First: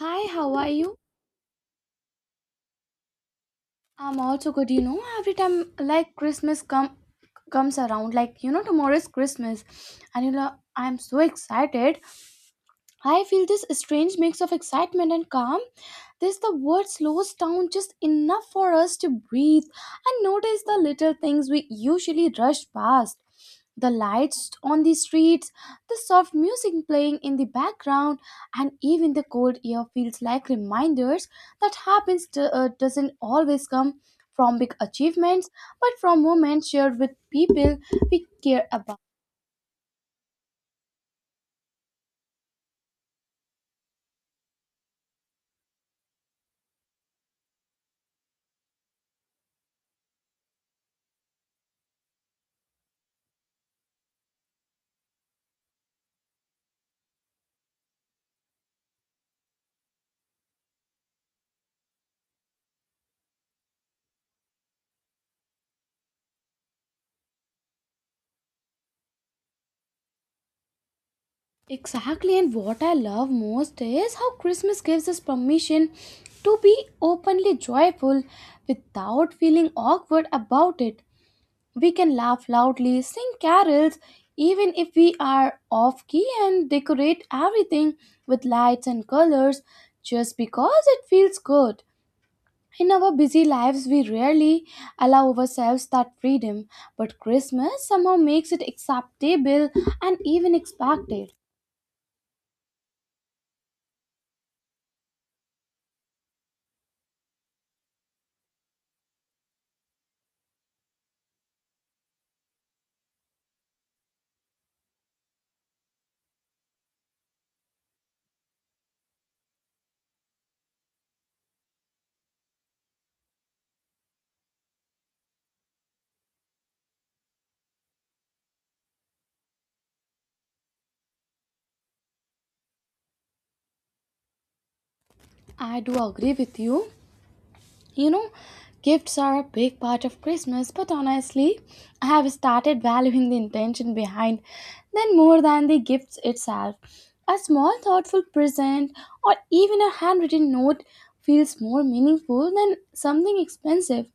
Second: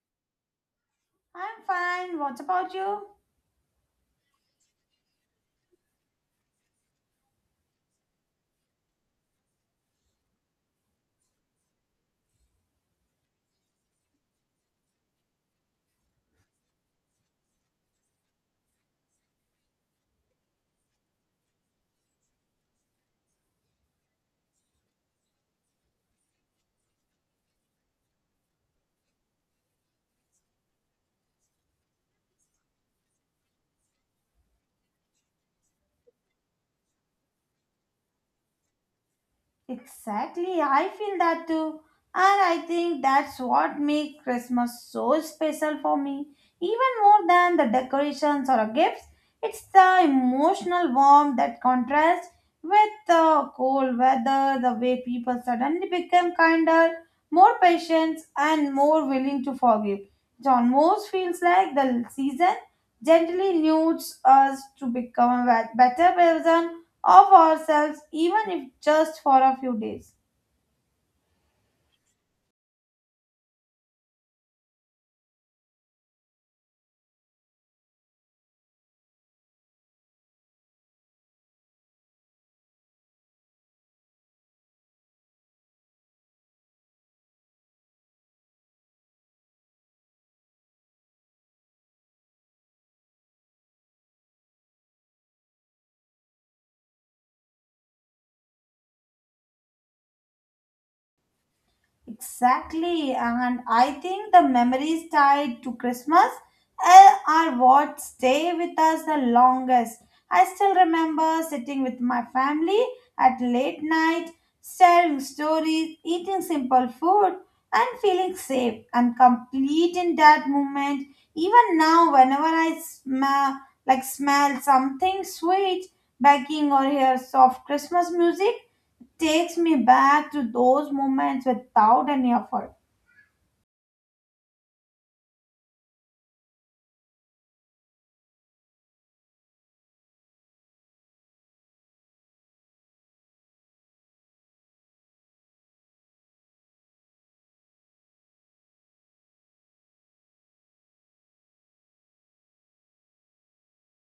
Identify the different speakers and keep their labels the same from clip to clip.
Speaker 1: Hi, how are you?
Speaker 2: I'm fine. What about you?
Speaker 1: I'm also good. Every time like Christmas comes around, tomorrow is Christmas, and I'm so excited. I feel this strange mix of excitement and calm. This the world slows down just enough for us to breathe and notice the little things we usually rush past. The lights on the streets, the soft music playing in the background, and even the cold air feels like reminders that happens to, doesn't always come from big achievements, but from moments shared with people we care about.
Speaker 2: Exactly. I feel that too. And I think that's what makes Christmas so special for me. Even more than the decorations or the gifts, it's the emotional warmth that contrasts with the cold weather, the way people suddenly become kinder, more patient, and more willing to forgive. It almost feels like the season gently nudes us to become a better person of ourselves, even if just for a few days.
Speaker 1: Exactly, and what I love most is how Christmas gives us permission to be openly joyful without feeling awkward about it. We can laugh loudly, sing carols, even if we are off key, and decorate everything with lights and colors just because it feels good. In our busy lives, we rarely allow ourselves that freedom, but Christmas somehow makes it acceptable and even expected.
Speaker 2: Exactly, and I think the memories tied to Christmas are what stay with us the longest. I still remember sitting with my family at late night, sharing stories, eating simple food, and feeling safe and complete in that moment. Even now, whenever I smell something sweet, baking or hear soft Christmas music, takes me back to those moments without any effort.
Speaker 1: I do agree with you. You know, gifts are a big part of Christmas, but honestly, I have started valuing the intention behind them more than the gifts itself. A small thoughtful present or even a handwritten note feels more meaningful than something expensive.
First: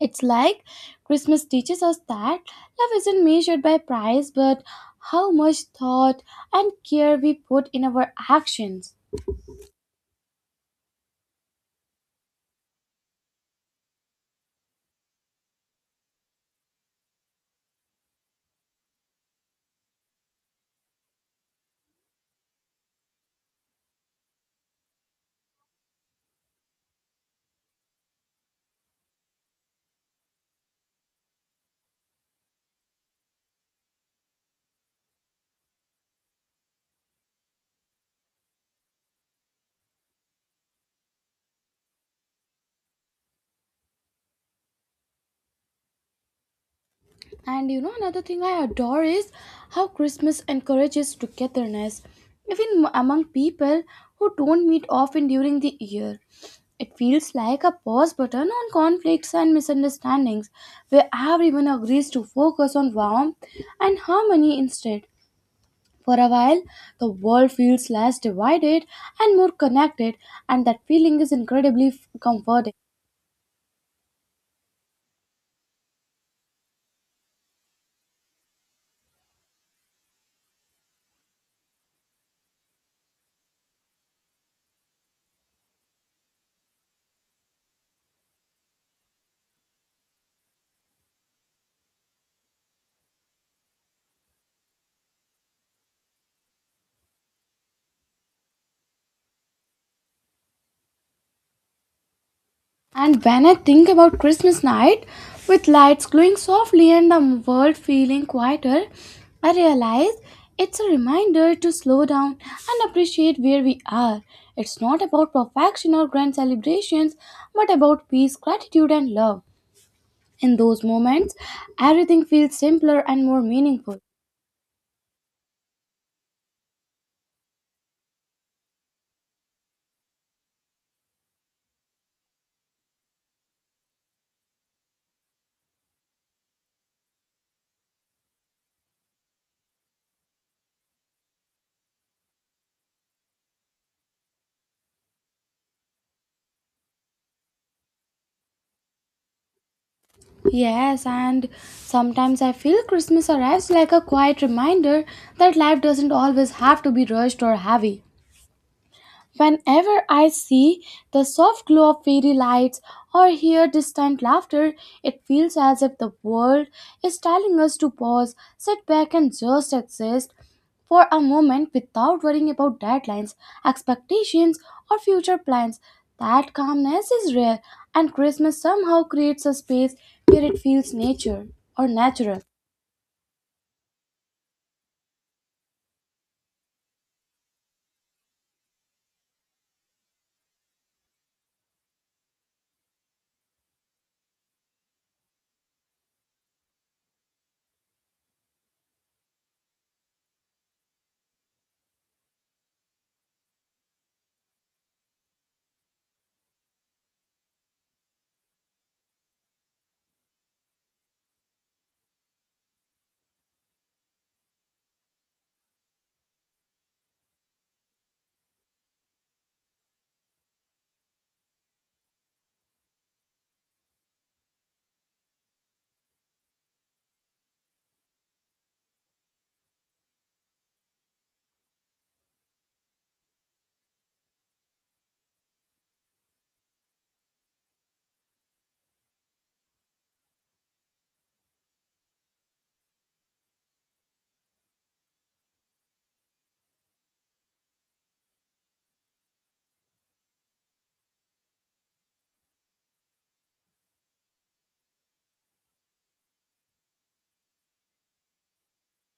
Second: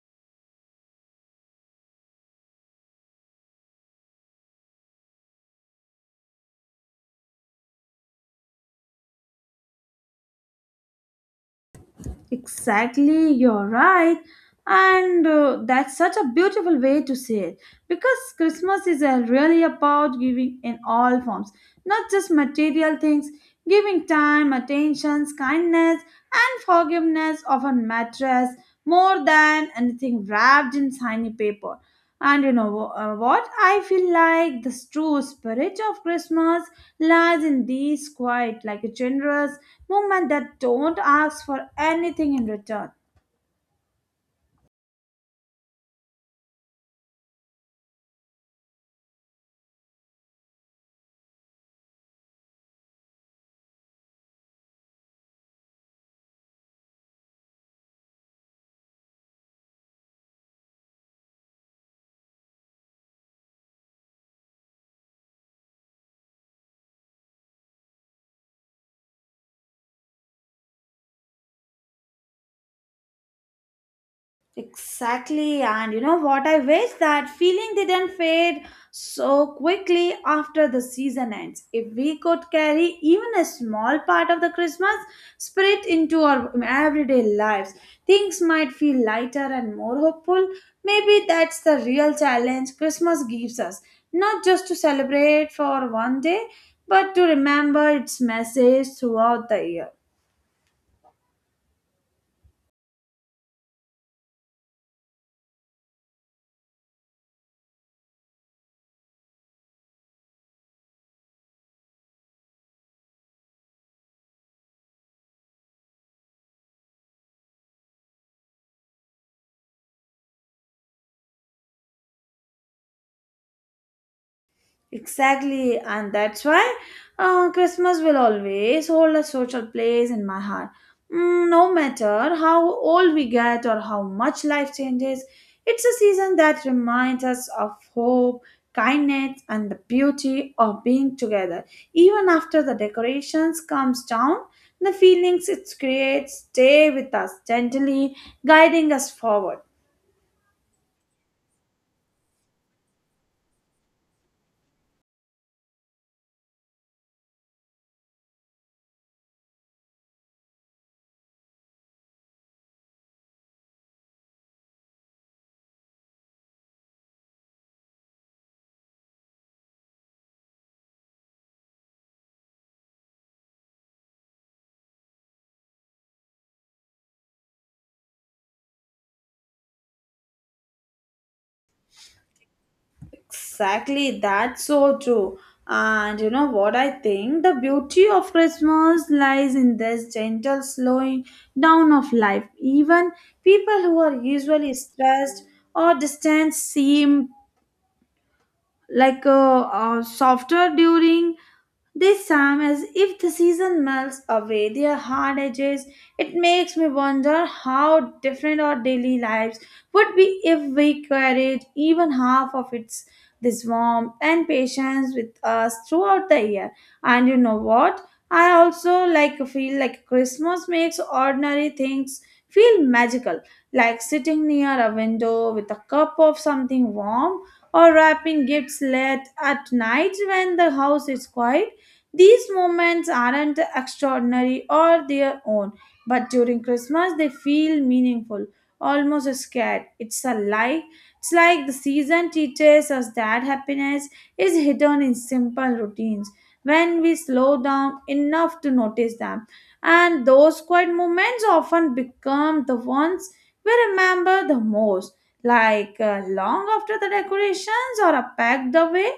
Speaker 1: It's like Christmas teaches us that love isn't measured by price but how much thought and care we put in our actions.
Speaker 2: Exactly, you're right. And that's such a beautiful way to say it because Christmas is really about giving in all forms, not just material things, giving time, attentions, kindness, and forgiveness often matters more than anything wrapped in shiny paper. And you know what? I feel like the true spirit of Christmas lies in these quiet, like a generous movement that don't ask for anything in return.
Speaker 1: And another thing I adore is how Christmas encourages togetherness, even among people who don't meet often during the year. It feels like a pause button on conflicts and misunderstandings, where everyone agrees to focus on warmth and harmony instead. For a while, the world feels less divided and more connected, and that feeling is incredibly comforting.
Speaker 2: Exactly, and you know what? I wish that feeling didn't fade so quickly after the season ends. If we could carry even a small part of the Christmas spirit into our everyday lives, things might feel lighter and more hopeful. Maybe that's the real challenge Christmas gives us not just to celebrate for one day, but to remember its message throughout the year.
Speaker 1: And when I think about Christmas night, with lights glowing softly and the world feeling quieter, I realize it's a reminder to slow down and appreciate where we are. It's not about perfection or grand celebrations, but about peace, gratitude, and love. In those moments, everything feels simpler and more meaningful.
Speaker 2: Exactly, and that's why Christmas will always hold a social place in my heart. No matter how old we get or how much life changes, it's a season that reminds us of hope, kindness, and the beauty of being together. Even after the decorations comes down, the feelings it creates stay with us gently, guiding us forward.
Speaker 1: Yes, and sometimes I feel Christmas arrives like a quiet reminder that life doesn't always have to be rushed or heavy. Whenever I see the soft glow of fairy lights or hear distant laughter, it feels as if the world is telling us to pause, sit back, and just exist for a moment without worrying about deadlines, expectations, or future plans. That calmness is rare, and Christmas somehow creates a space where it feels nature or natural.
Speaker 2: Exactly, that's so true. And you know what I think? The beauty of Christmas lies in this gentle slowing down of life. Even people who are usually stressed or distant seem like softer during this time, as if the season melts away their hard edges. It makes me wonder how different our daily lives would be if we carried even half of its this warmth and patience with us throughout the year. And you know what, I also like feel like Christmas makes ordinary things feel magical, like sitting near a window with a cup of something warm or wrapping gifts late at night when the house is quiet. These moments aren't extraordinary or their own, but during Christmas they feel meaningful, almost scared. It's a lie. It's like the season teaches us that happiness is hidden in simple routines when we slow down enough to notice them. And those quiet moments often become the ones we remember the most, like long after the decorations or are packed away,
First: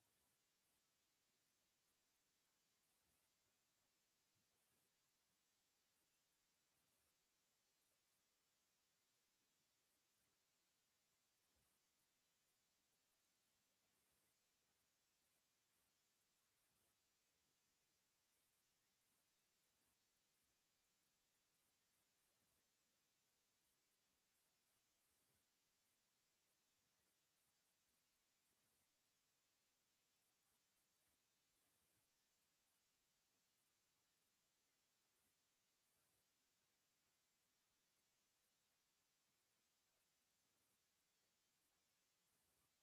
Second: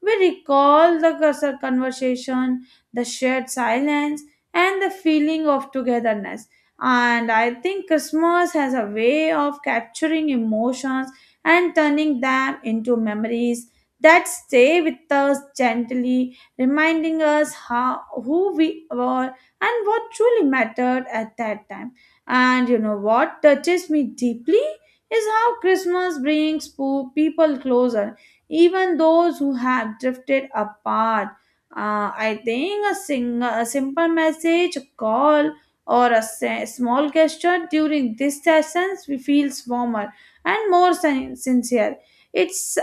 Speaker 2: we recall the cursor conversation, the shared silence, and the feeling of togetherness. And I think Christmas has a way of capturing emotions and turning them into memories that stay with us, gently reminding us how who we were and what truly mattered at that time. And you know what touches me deeply is how Christmas brings people closer, even those who have drifted apart. I think a simple message, a call, or a small gesture during these sessions feels warmer and more sincere. It's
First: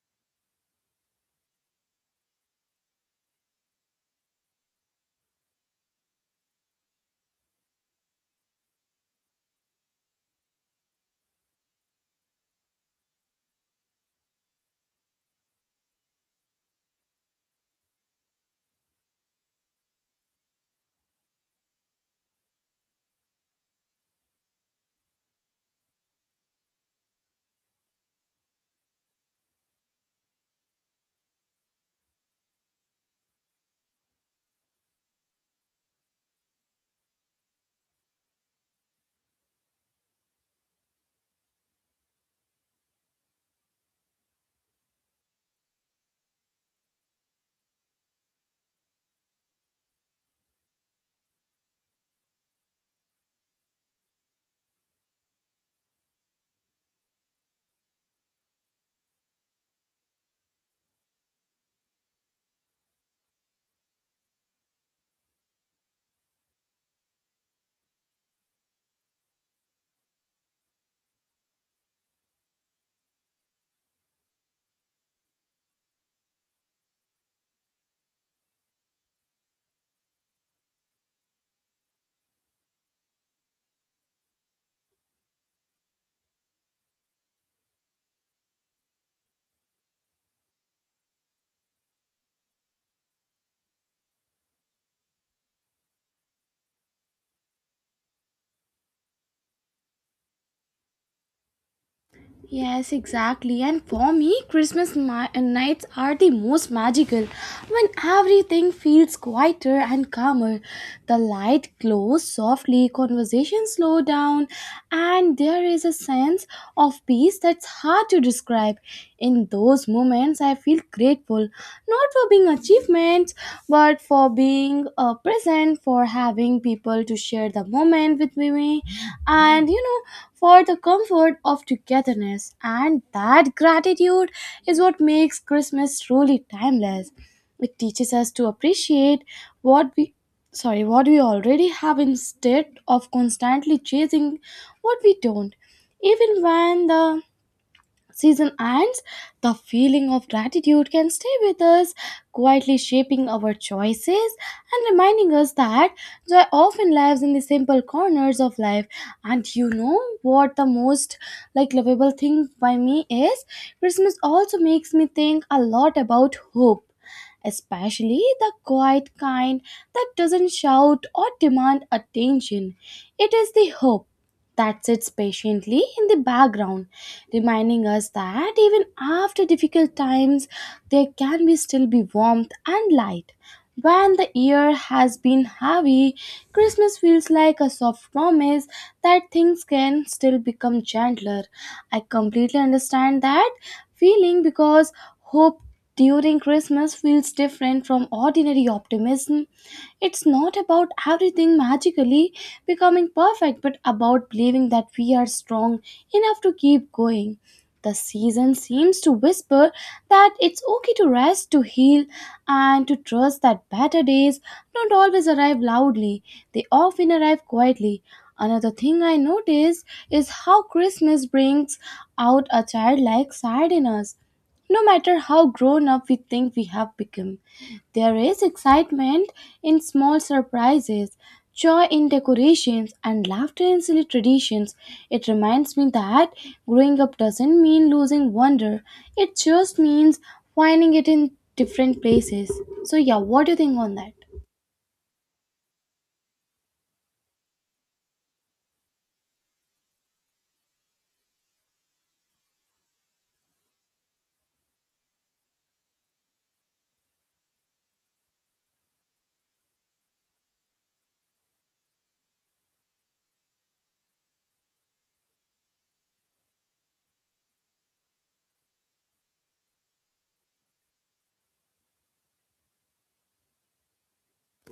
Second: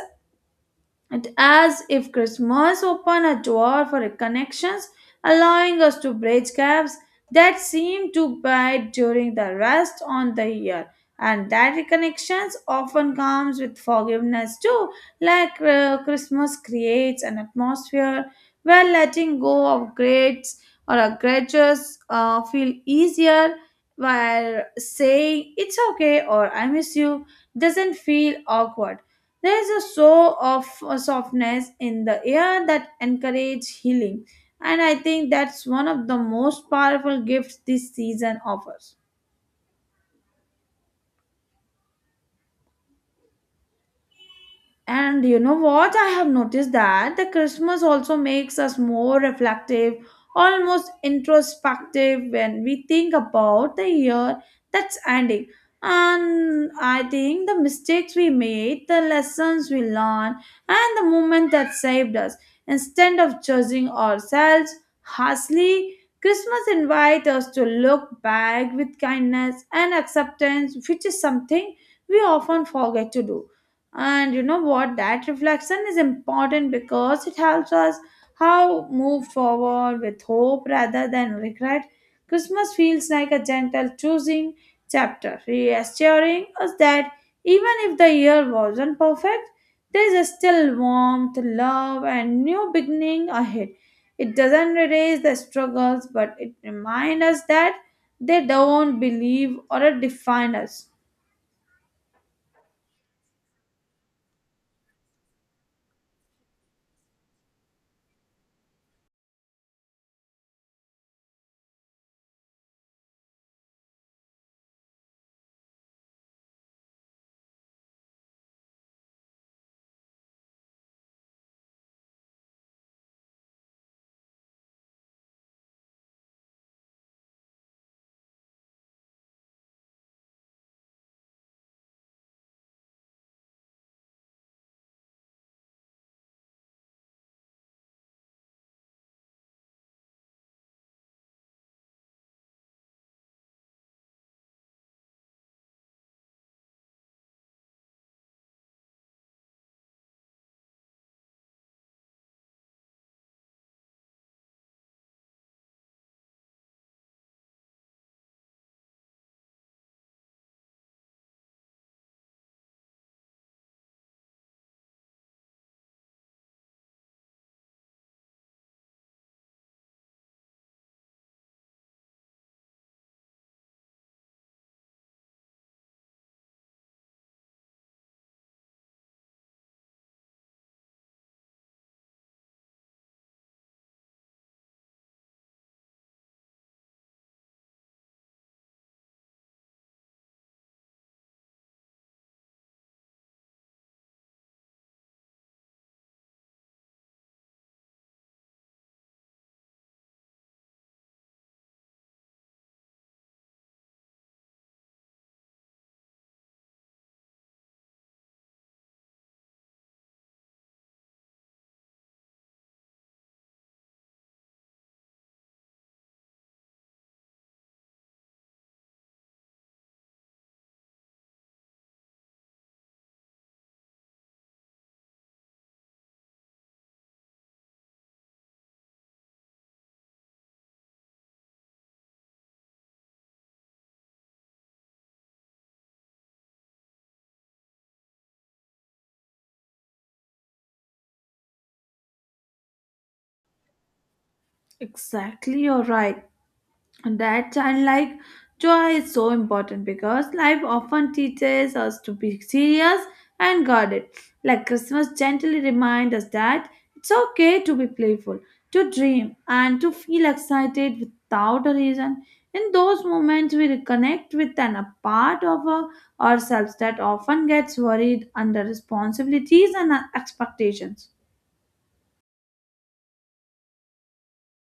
Speaker 2: it as if Christmas opened a door for connections, allowing us to bridge gaps that seem to bide during the rest on the year. And that reconnections often comes with forgiveness too, like Christmas creates an atmosphere where letting go of grades or grudges feel easier, while saying it's okay or I miss you doesn't feel awkward. There is a show of softness in the air that encourages healing, and I think that's one of the most powerful gifts this season offers. And you know what? I have noticed that the Christmas also makes us more reflective, almost introspective when we think about the year that's ending. And I think the mistakes we made, the lessons we learned, and the moment that saved us. Instead of judging ourselves harshly, Christmas invites us to look back with kindness and acceptance, which is something we often forget to do. And you know what, that reflection is important because it helps us how move forward with hope rather than regret. Christmas feels like a gentle choosing chapter, reassuring us that even if the year wasn't perfect, there's still warmth love and new beginning ahead. It doesn't erase the struggles, but it reminds us that they don't believe or define us.
Speaker 1: Yes, exactly. And for me, Christmas nights are the most magical when everything feels quieter and calmer. The light glows softly, conversations slow down, and there is a sense of peace that's hard to describe. In those moments, I feel grateful not for being achievements, but for being present, for having people to share the moment with me, and for the comfort of togetherness. And that gratitude is what makes Christmas truly timeless. It teaches us to appreciate what we sorry what we already have instead of constantly chasing what we don't even when the season ends, the feeling of gratitude can stay with us, quietly shaping our choices and reminding us that joy often lives in the simple corners of life. And you know what the most lovable thing by me is? Christmas also makes me think a lot about hope. Especially the quiet kind that doesn't shout or demand attention. It is the hope that sits patiently in the background, reminding us that even after difficult times, there can be still be warmth and light. When the year has been heavy, Christmas feels like a soft promise that things can still become gentler. I completely understand that feeling because hope during Christmas feels different from ordinary optimism. It's not about everything magically becoming perfect, but about believing that we are strong enough to keep going. The season seems to whisper that it's okay to rest, to heal, and to trust that better days don't always arrive loudly, they often arrive quietly. Another thing I noticed is how Christmas brings out a childlike side in us, no matter how grown up we think we have become. There is excitement in small surprises, joy in decorations, and laughter in silly traditions. It reminds me that growing up doesn't mean losing wonder, it just means finding it in different places. So, yeah, what do you think on that?
Speaker 2: Exactly, you're right. That childlike joy is so important because life often teaches us to be serious and guarded. Like Christmas gently reminds us that it's okay to be playful, to dream, and to feel excited without a reason. In those moments, we reconnect with a part of ourselves that often gets worried under responsibilities and expectations.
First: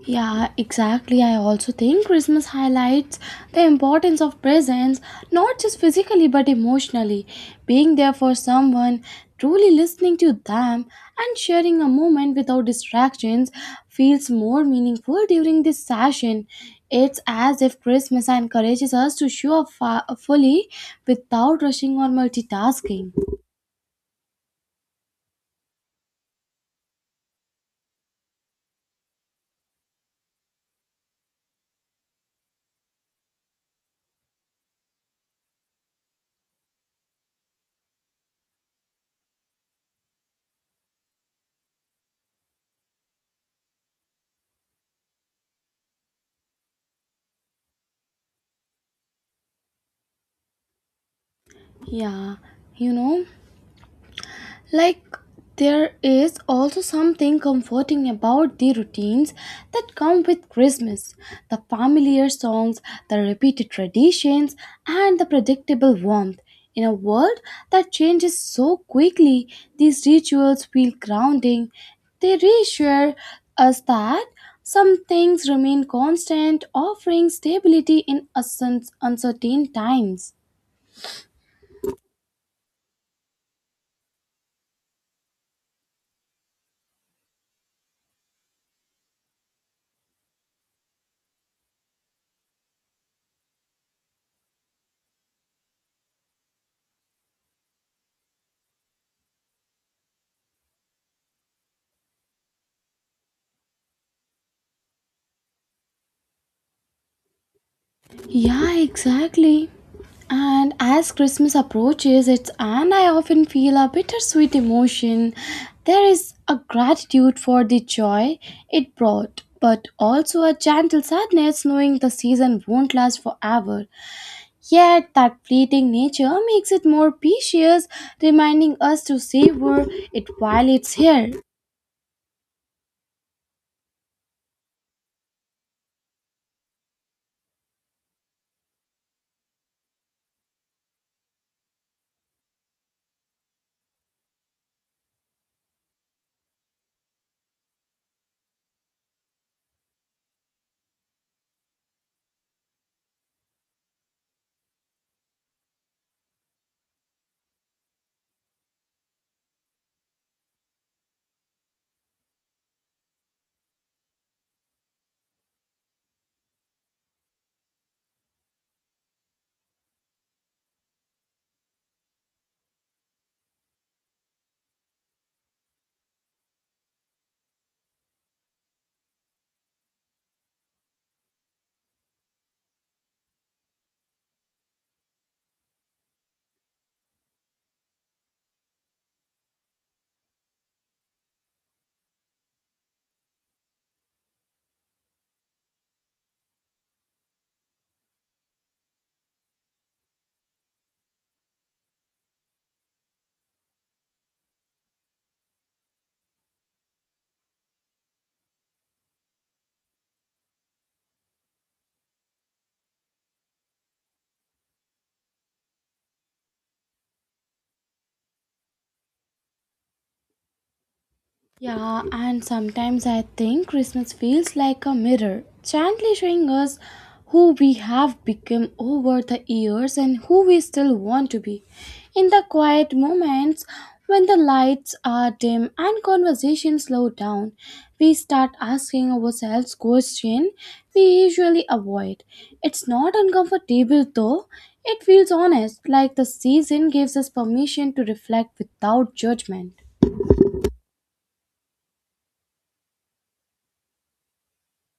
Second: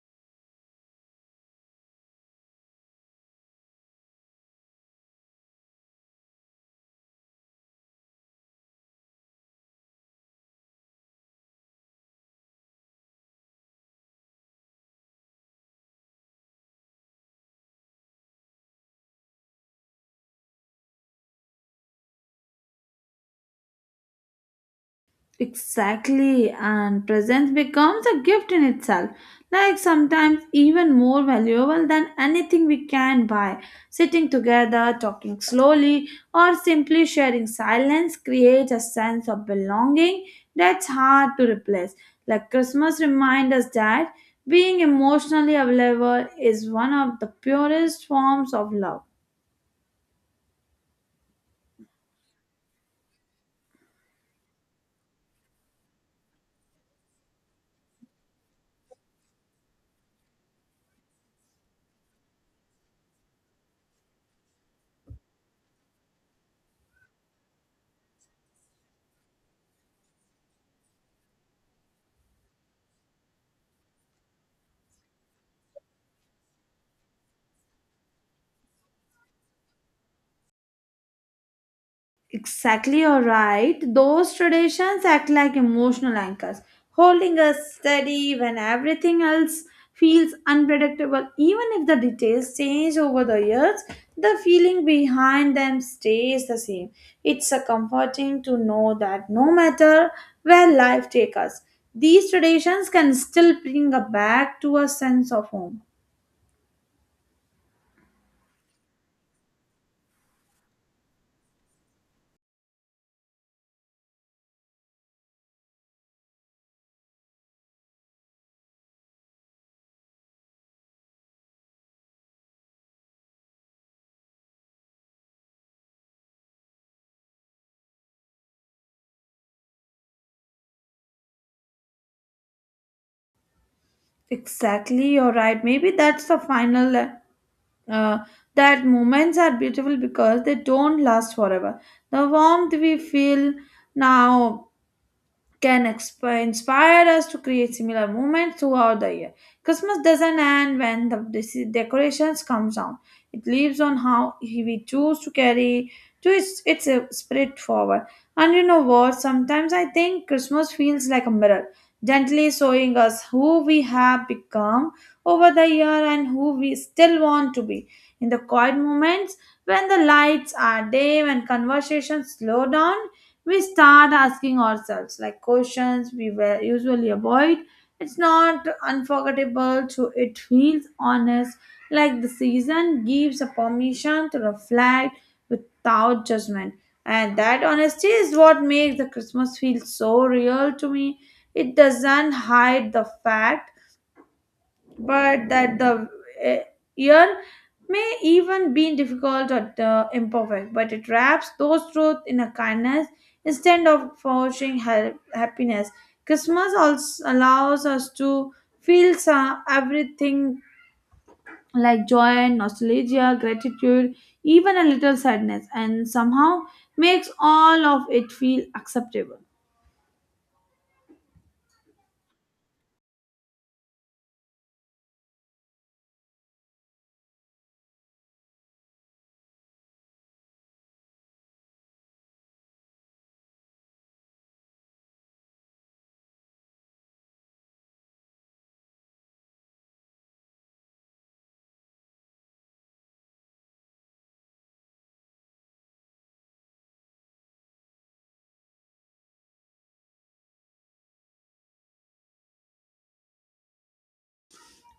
Speaker 1: Yeah, exactly. I also think Christmas highlights the importance of presence, not just physically but emotionally. Being there for someone, truly listening to them, and sharing a moment without distractions feels more meaningful during this session. It's as if Christmas encourages us to show up fully without rushing or multitasking.
Speaker 2: Exactly, and presence becomes a gift in itself, like sometimes even more valuable than anything we can buy. Sitting together, talking slowly, or simply sharing silence creates a sense of belonging that's hard to replace. Like Christmas reminds us that being emotionally available is one of the purest forms of love.
Speaker 1: Yeah, you know. Like, there is also something comforting about the routines that come with Christmas the familiar songs, the repeated traditions, and the predictable warmth. In a world that changes so quickly, these rituals feel grounding. They reassure us that some things remain constant, offering stability in uncertain times.
Speaker 2: Exactly, you're right. Those traditions act like emotional anchors, holding us steady when everything else feels unpredictable. Even if the details change over the years, the feeling behind them stays the same. It's a comforting to know that no matter where life takes us, these traditions can still bring us back to a sense of home.
Speaker 1: Yeah, exactly. And as Christmas approaches, it's and I often feel a bittersweet emotion. There is a gratitude for the joy it brought, but also a gentle sadness knowing the season won't last forever. Yet that fleeting nature makes it more precious, reminding us to savor it while it's here.
Speaker 2: Exactly, you're right. Maybe that's the final uh, that moments are beautiful because they don't last forever. The warmth we feel now can inspire us to create similar movements throughout the year. Christmas doesn't end when the decorations come down. It lives on how we choose to carry to its spirit forward. And you know what? Sometimes I think Christmas feels like a mirror, gently showing us who we have become over the year and who we still want to be. In the quiet moments, when the lights are dim and conversations slow down, we start asking ourselves like questions we were usually avoid. It's not unforgettable, so it feels honest, like the season gives a permission to reflect without judgment. And that honesty is what makes the Christmas feel so real to me. It doesn't hide the fact but that the eh, year may even be difficult or the imperfect, but it wraps those truths in a kindness instead of forcing happiness. Christmas also allows us to feel everything like joy, nostalgia, gratitude, even a little sadness, and somehow makes all of it feel acceptable.
Speaker 1: Yeah, and sometimes I think Christmas feels like a mirror, gently showing us who we have become over the years and who we still want to be. In the quiet moments when the lights are dim and conversation slow down, we start asking ourselves questions we usually avoid. It's not uncomfortable though, it feels honest, like the season gives us permission to reflect without judgment.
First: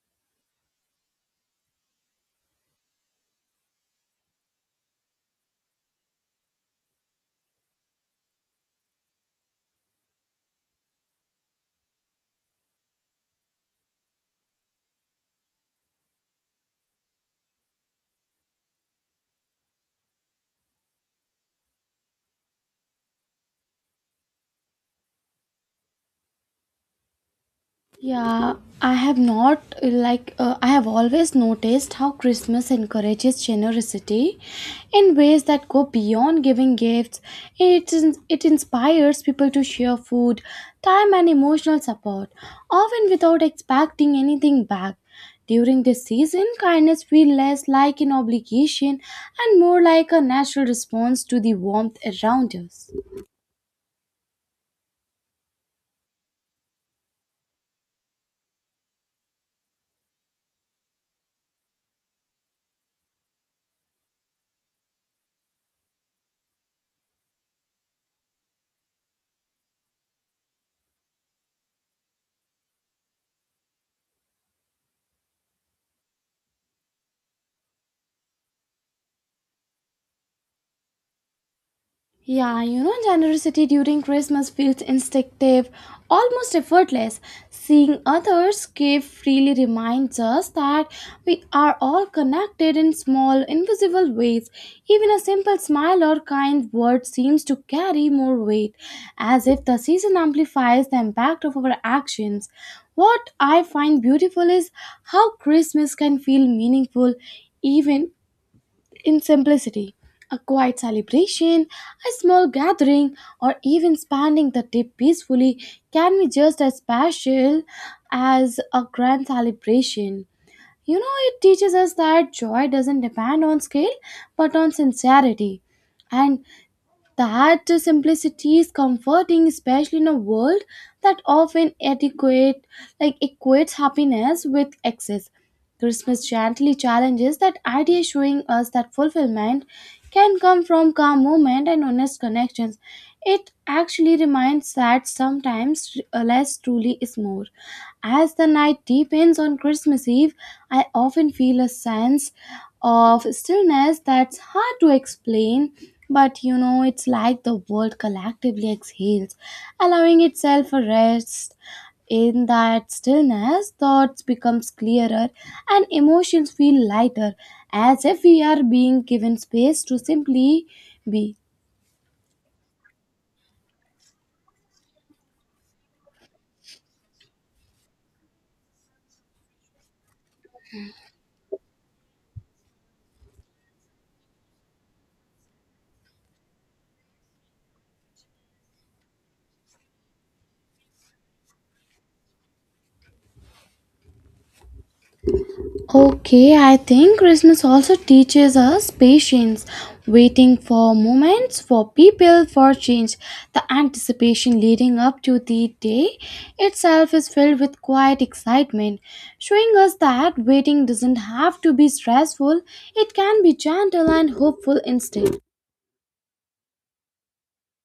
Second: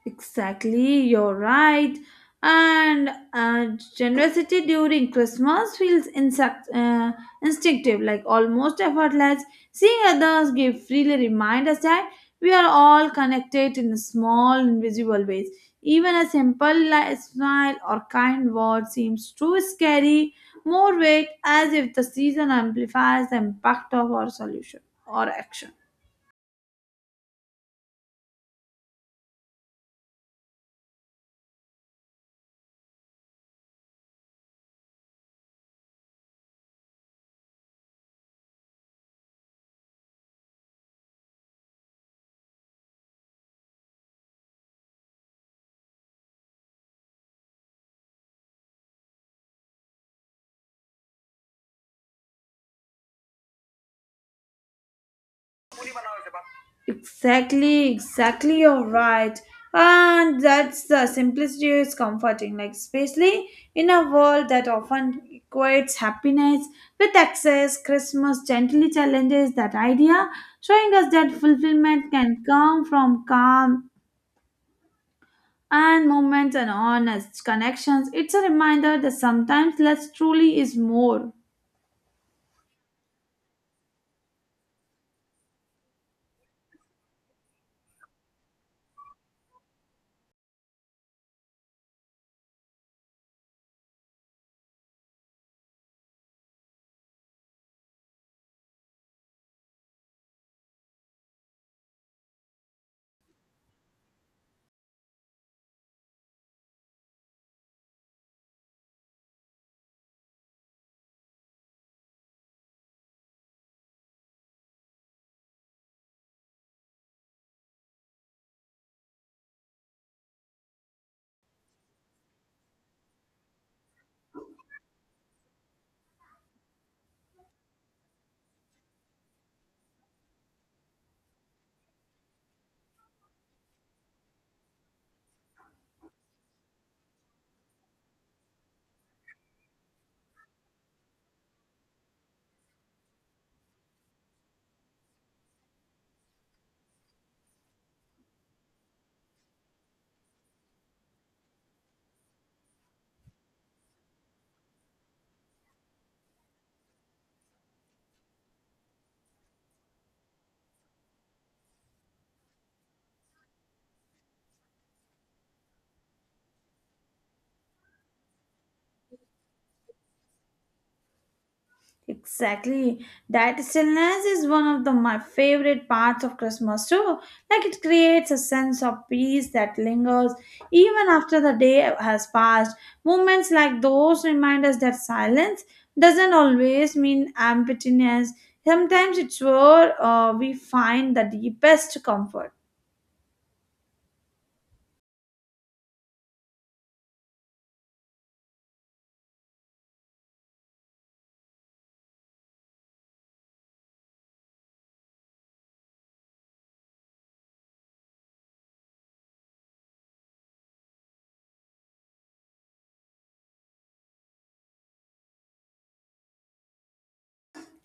Speaker 2: Exactly, you're right. And generosity during Christmas feels instinctive, like almost effortless. Seeing others give freely reminds us that we are all connected in small, invisible ways. Even a simple smile or kind word seems too scary, more weight, as if the season amplifies the impact of our solution or action.
Speaker 1: Yeah, I have not like I have always noticed how Christmas encourages generosity in ways that go beyond giving gifts. It inspires people to share food, time, and emotional support, often without expecting anything back. During this season, kindness feels less like an obligation and more like a natural response to the warmth around us.
Speaker 2: Exactly, exactly, you're right. And that's the simplicity is comforting, like especially in a world that often equates happiness with excess. Christmas gently challenges that idea, showing us that fulfillment can come from calm and moments and honest connections. It's a reminder that sometimes less truly is more.
Speaker 1: Yeah, generosity during Christmas feels instinctive, almost effortless. Seeing others give freely reminds us that we are all connected in small, invisible ways. Even a simple smile or kind word seems to carry more weight, as if the season amplifies the impact of our actions. What I find beautiful is how Christmas can feel meaningful even in simplicity, a quiet celebration, a small gathering, or even spending the day peacefully can be just as special as a grand celebration. It teaches us that joy doesn't depend on scale but on sincerity. And that simplicity is comforting, especially in a world that often adequate equates happiness with excess. Christmas gently challenges that idea, showing us that fulfillment can come from calm moment and honest connections. It actually reminds that sometimes less truly is more. As the night deepens on Christmas Eve, I often feel a sense of stillness that's hard to explain, but it's like the world collectively exhales, allowing itself a rest. In that stillness, thoughts becomes clearer and emotions feel lighter, as if we are being given space to simply be.
Speaker 2: Exactly. That stillness is one of the, my favorite parts of Christmas too. Like it creates a sense of peace that lingers even after the day has passed. Moments like those remind us that silence doesn't always mean emptiness. Sometimes it's where we find the deepest comfort.
Speaker 1: Okay, I think Christmas also teaches us patience, waiting for moments, for people, for change. The anticipation leading up to the day itself is filled with quiet excitement, showing us that waiting doesn't have to be stressful, it can be gentle and hopeful instead.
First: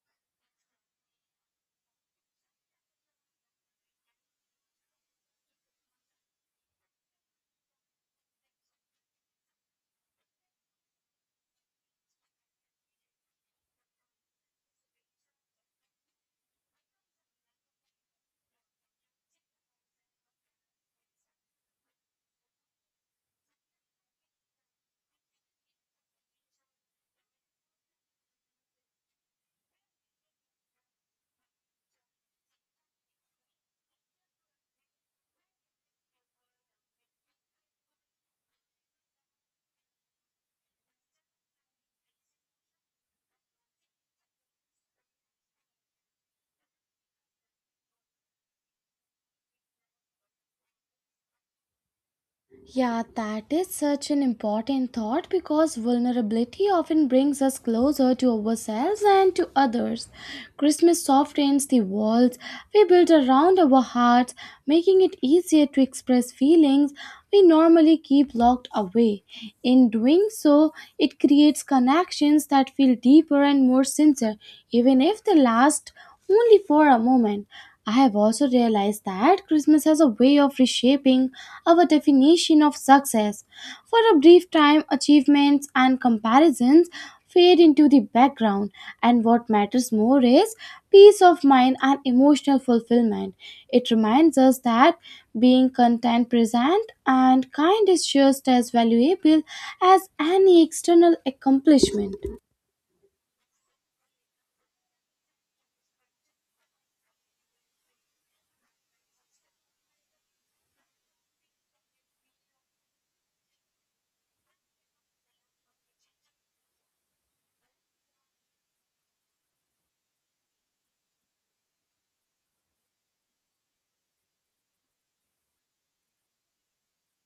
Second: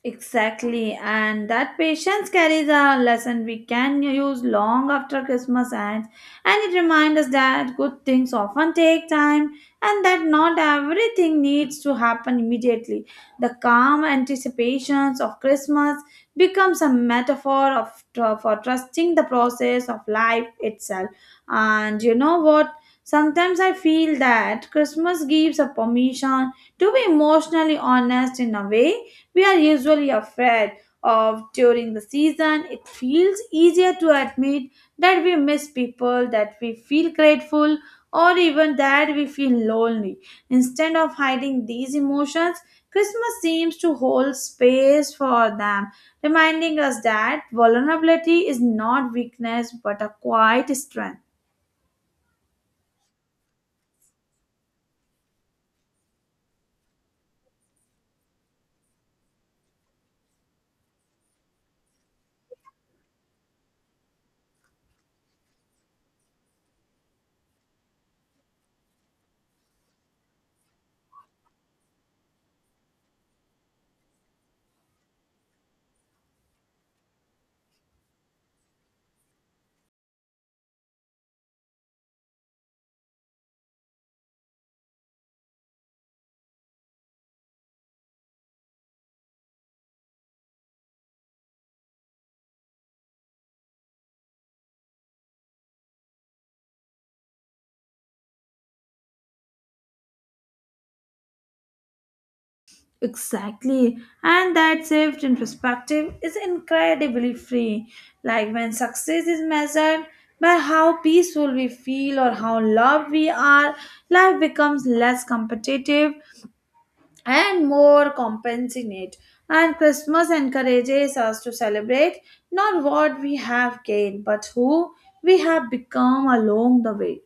Speaker 2: Exactly, and that patience carries a lesson we can use long after Christmas ends, and it reminds us that good things often take time and that not everything needs to happen immediately. The calm anticipations of Christmas becomes a metaphor of for trusting the process of life itself. And you know what? Sometimes I feel that Christmas gives a permission to be emotionally honest in a way we are usually afraid of during the season. It feels easier to admit that we miss people, that we feel grateful, or even that we feel lonely. Instead of hiding these emotions, Christmas seems to hold space for them, reminding us that vulnerability is not weakness but a quiet strength.
Speaker 1: Yeah, that is such an important thought because vulnerability often brings us closer to ourselves and to others. Christmas softens the walls we build around our hearts, making it easier to express feelings we normally keep locked away. In doing so, it creates connections that feel deeper and more sincere, even if they last only for a moment. I have also realized that Christmas has a way of reshaping our definition of success. For a brief time, achievements and comparisons fade into the background, and what matters more is peace of mind and emotional fulfillment. It reminds us that being content, present, and kind is just as valuable as any external accomplishment.
Speaker 2: Exactly. And that shift in perspective is incredibly free. Like when success is measured by how peaceful we feel or how loved we are, life becomes less competitive and more compassionate. And Christmas encourages us to celebrate not what we have gained, but who we have become along the way.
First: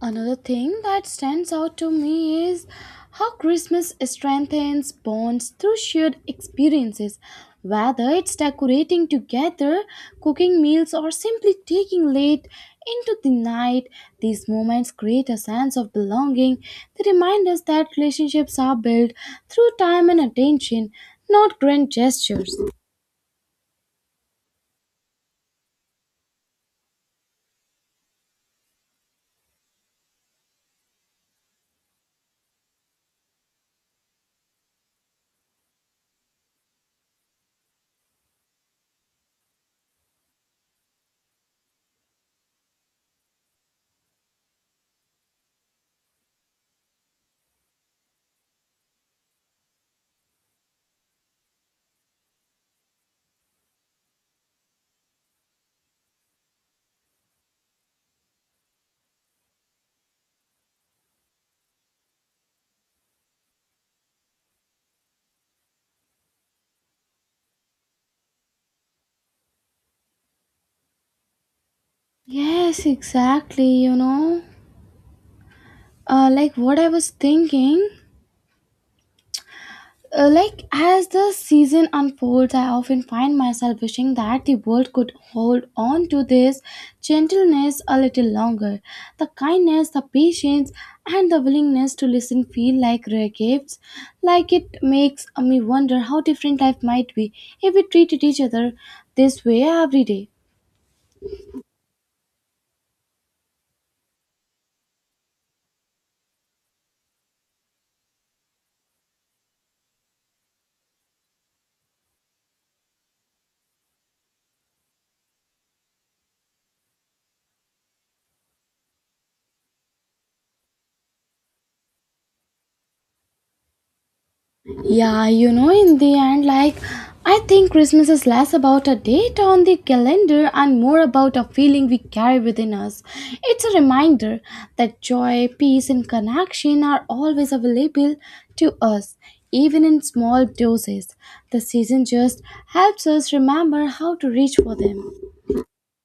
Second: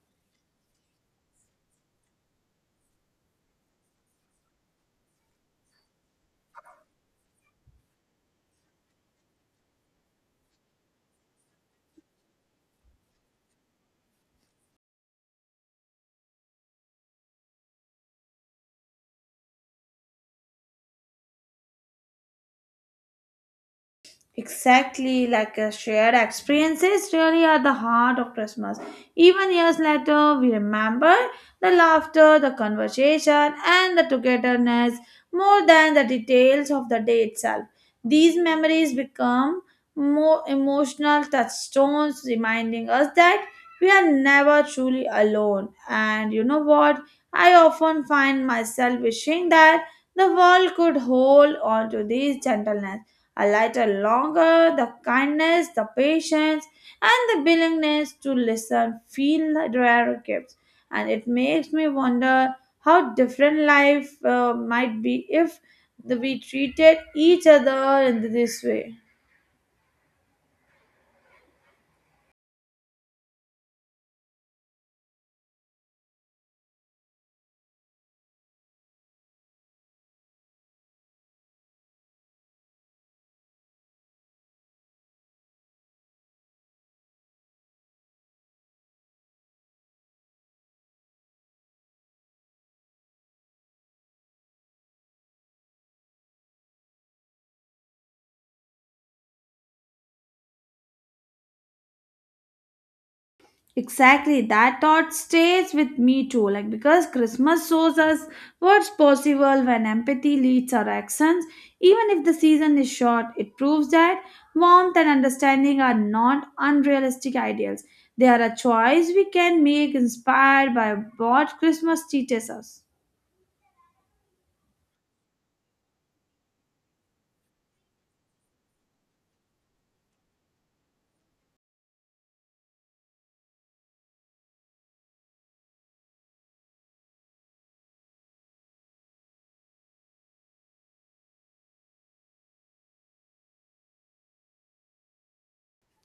Speaker 1: Another thing that stands out to me is how Christmas strengthens bonds through shared experiences, whether it's decorating together, cooking meals, or simply taking late into the night. These moments create a sense of belonging. They remind us that relationships are built through time and attention, not grand gestures.
Speaker 2: Exactly, like a shared experiences really are the heart of Christmas. Even years later, we remember the laughter, the conversation, and the togetherness more than the details of the day itself. These memories become more emotional touchstones, reminding us that we are never truly alone. And you know what? I often find myself wishing that the world could hold on to this gentleness a lighter longer, the kindness, the patience, and the willingness to listen feel like rare gifts. And it makes me wonder how different life might be if we treated each other in this way.
Speaker 1: Yes, exactly, what I was thinking Uh, like as the season unfolds I often find myself wishing that the world could hold on to this gentleness a little longer, the kindness, the patience, and the willingness to listen feel like rare gifts. It makes me wonder how different life might be if we treated each other this way every day.
Speaker 2: Exactly, that thought stays with me too. Like, because Christmas shows us what's possible when empathy leads our actions, even if the season is short, it proves that warmth and understanding are not unrealistic ideals. They are a choice we can make inspired by what Christmas teaches us.
Speaker 1: Yeah, you know, in the end, like, I think Christmas is less about a date on the calendar and more about a feeling we carry within us. It's a reminder that joy, peace, and connection are always available to us, even in small doses. The season just helps us remember how to reach for them.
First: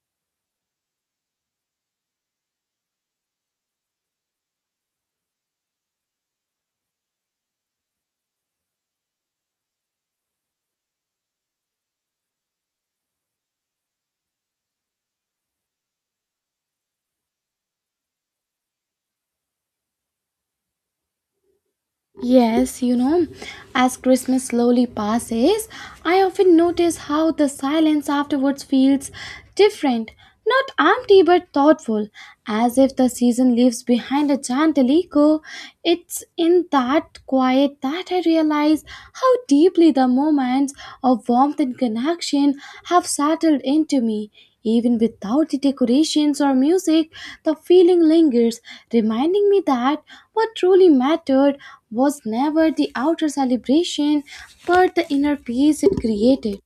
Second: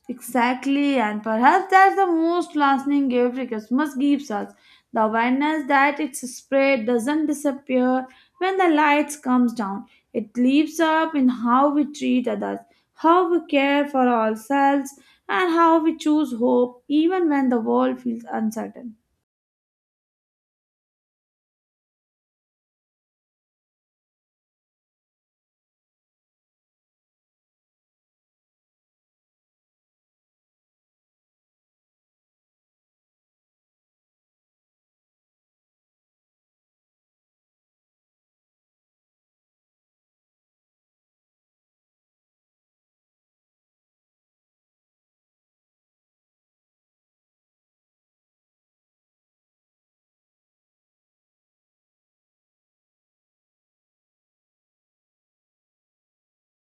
Speaker 2: Exactly, and perhaps that's the most lasting gift Christmas gives us, the awareness that its spread doesn't disappear when the lights comes down. It lives up in how we treat others, how we care for ourselves, and how we choose hope even when the world feels uncertain.
Speaker 1: Yes, as Christmas slowly passes, I often notice how the silence afterwards feels different, not empty but thoughtful, as if the season leaves behind a gentle echo. It's in that quiet that I realize how deeply the moments of warmth and connection have settled into me. Even without the decorations or music, the feeling lingers, reminding me that what truly mattered was never the outer celebration but the inner peace it created.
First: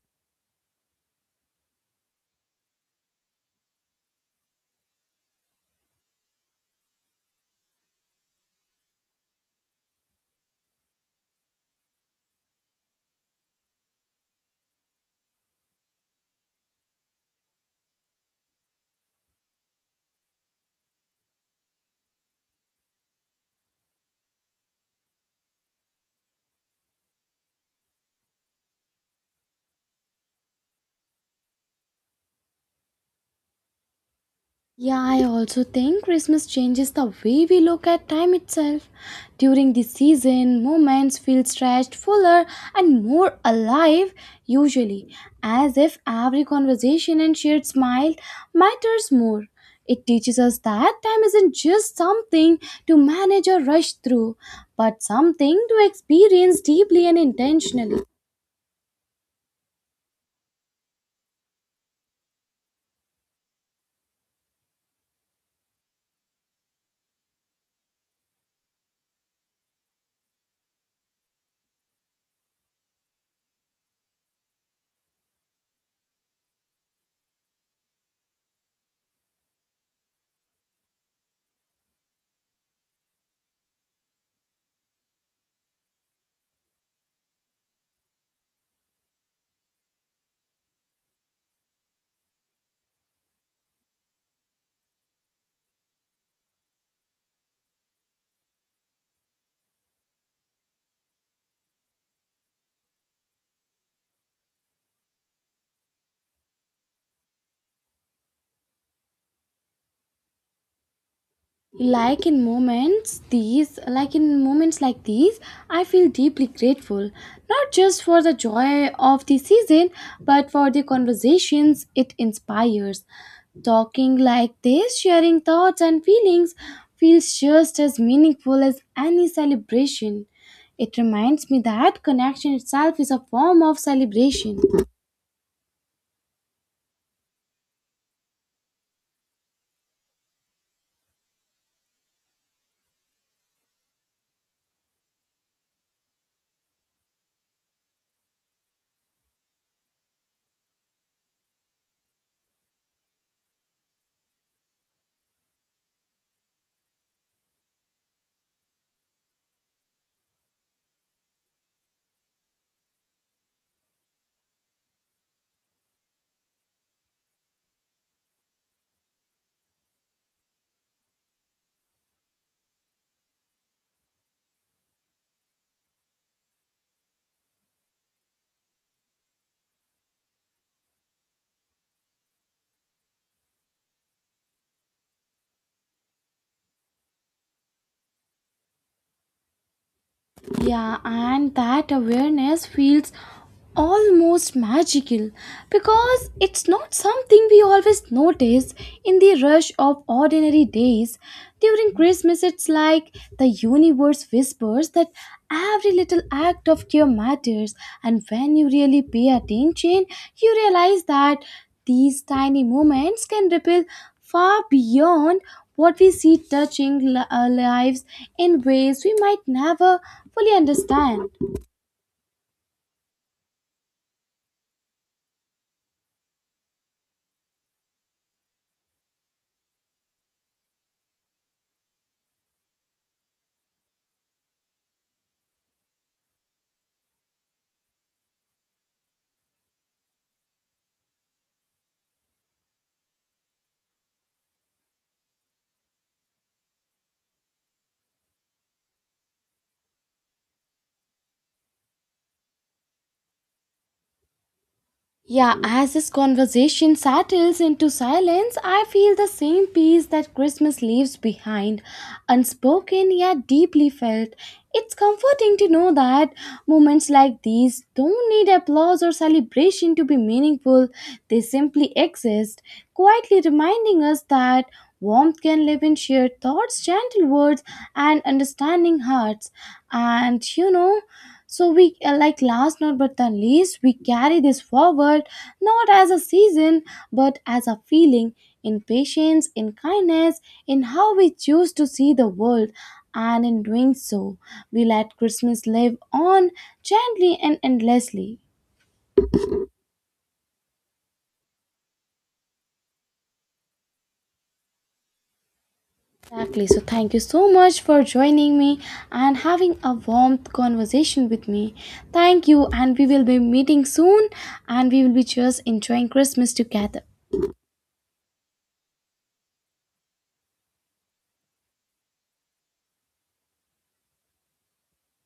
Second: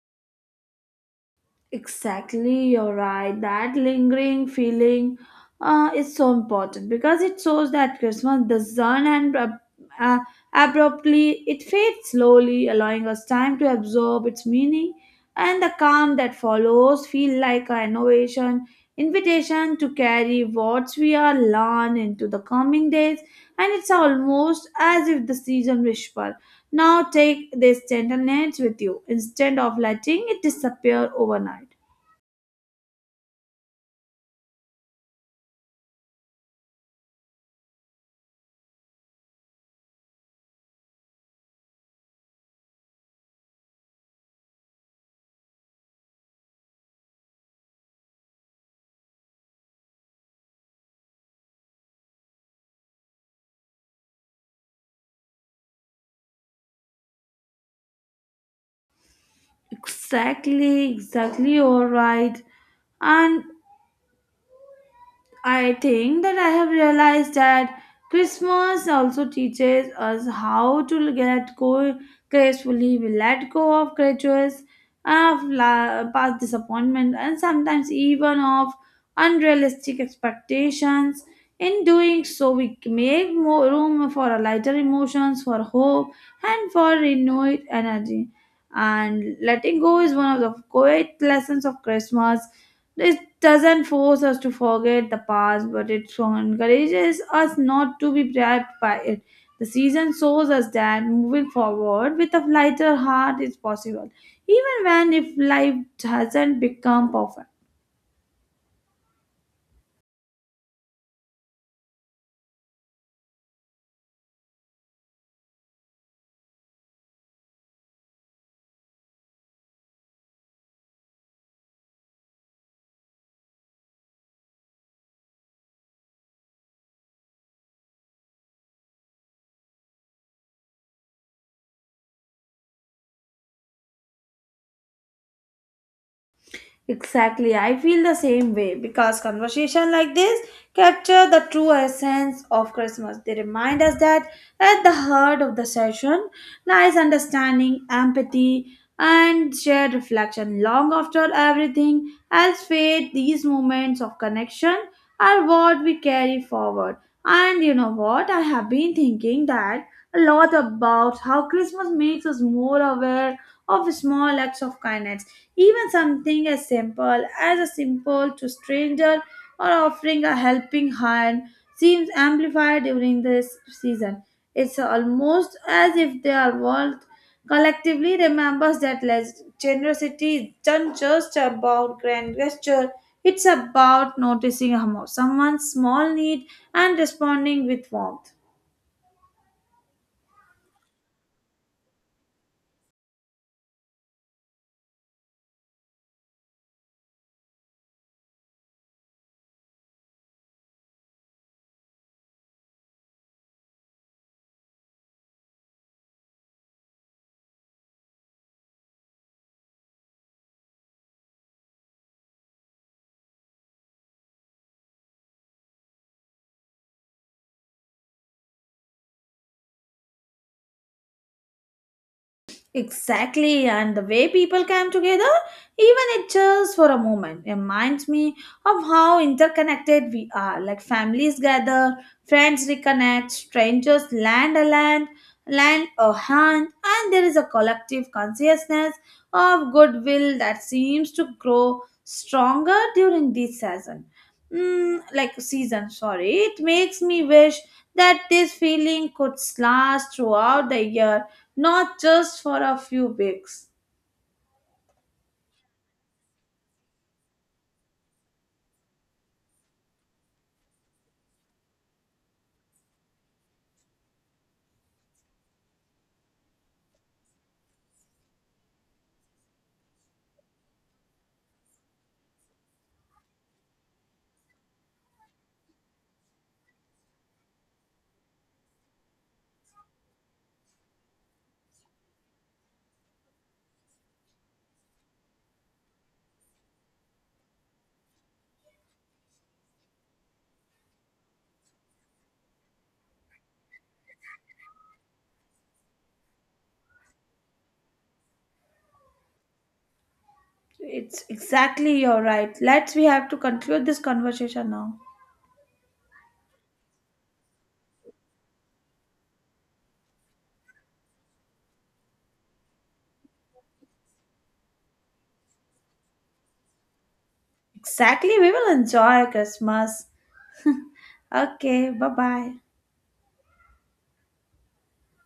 Speaker 2: Exactly, you're right. That lingering feeling is so important because it shows that Christmas doesn't end uh, abruptly. It fades slowly, allowing us time to absorb its meaning, and the calm that follows feel like a innovation invitation to carry what we are learned into the coming days. And it's almost as if the season whisper, "Now take this tenderness with you," instead of letting it disappear overnight.
Speaker 1: Yeah, I also think Christmas changes the way we look at time itself. During the season, moments feel stretched, fuller, and more alive, usually, as if every conversation and shared smile matters more. It teaches us that time isn't just something to manage or rush through, but something to experience deeply and intentionally.
Speaker 2: Exactly, you're right. And I think that I have realized that Christmas also teaches us how to let go gracefully. We let go of grudges, of past disappointment, and sometimes even of unrealistic expectations. In doing so, we make more room for a lighter emotions, for hope, and for renewed energy. And letting go is one of the great lessons of Christmas. It doesn't force us to forget the past, but it so encourages us not to be trapped by it. The season shows us that moving forward with a lighter heart is possible, even when if life hasn't become perfect.
Speaker 1: Like in moments like these, I feel deeply grateful not just for the joy of the season but for the conversations it inspires. Talking like this, sharing thoughts and feelings, feels just as meaningful as any celebration. It reminds me that connection itself is a form of celebration.
Speaker 2: Exactly, I feel the same way because conversation like this capture the true essence of Christmas. They remind us that at the heart of the session lies understanding, empathy, and shared reflection. Long after everything else fades, these moments of connection are what we carry forward. And you know what? I have been thinking that a lot about how Christmas makes us more aware of small acts of kindness, even something as simple as a simple to stranger or offering a helping hand seems amplified during this season. It's almost as if the world collectively remembers that generosity isn't just about grand gesture. It's about noticing how someone's small need and responding with warmth.
Speaker 1: Yeah, and that awareness feels almost magical because it's not something we always notice in the rush of ordinary days. During Christmas, it's like the universe whispers that every little act of care matters, and when you really pay attention, you realize that these tiny moments can ripple far beyond what we see, touching our lives in ways we might never fully understand.
Speaker 2: Exactly, and the way people came together, even it just for a moment, reminds me of how interconnected we are. Like families gather, friends reconnect, strangers land a hand, and there is a collective consciousness of goodwill that seems to grow stronger during this season. Sorry, it makes me wish that this feeling could last throughout the year, not just for a few weeks.
Speaker 1: Yeah, as this conversation settles into silence, I feel the same peace that Christmas leaves behind, unspoken yet deeply felt. It's comforting to know that moments like these don't need applause or celebration to be meaningful, they simply exist, quietly reminding us that warmth can live in shared thoughts, gentle words, and understanding hearts. And you know, so we like last not but the least, we carry this forward not as a season but as a feeling, in patience, in kindness, in how we choose to see the world, and in doing so we let Christmas live on gently and endlessly.
Speaker 2: It's exactly, you're right, let's we have to conclude this conversation now.
Speaker 1: Exactly. So thank you so much for joining me and having a warm conversation with me. Thank you, and we will be meeting soon and we will be just enjoying Christmas together.
Speaker 2: Exactly, we will enjoy Christmas. Okay, bye bye.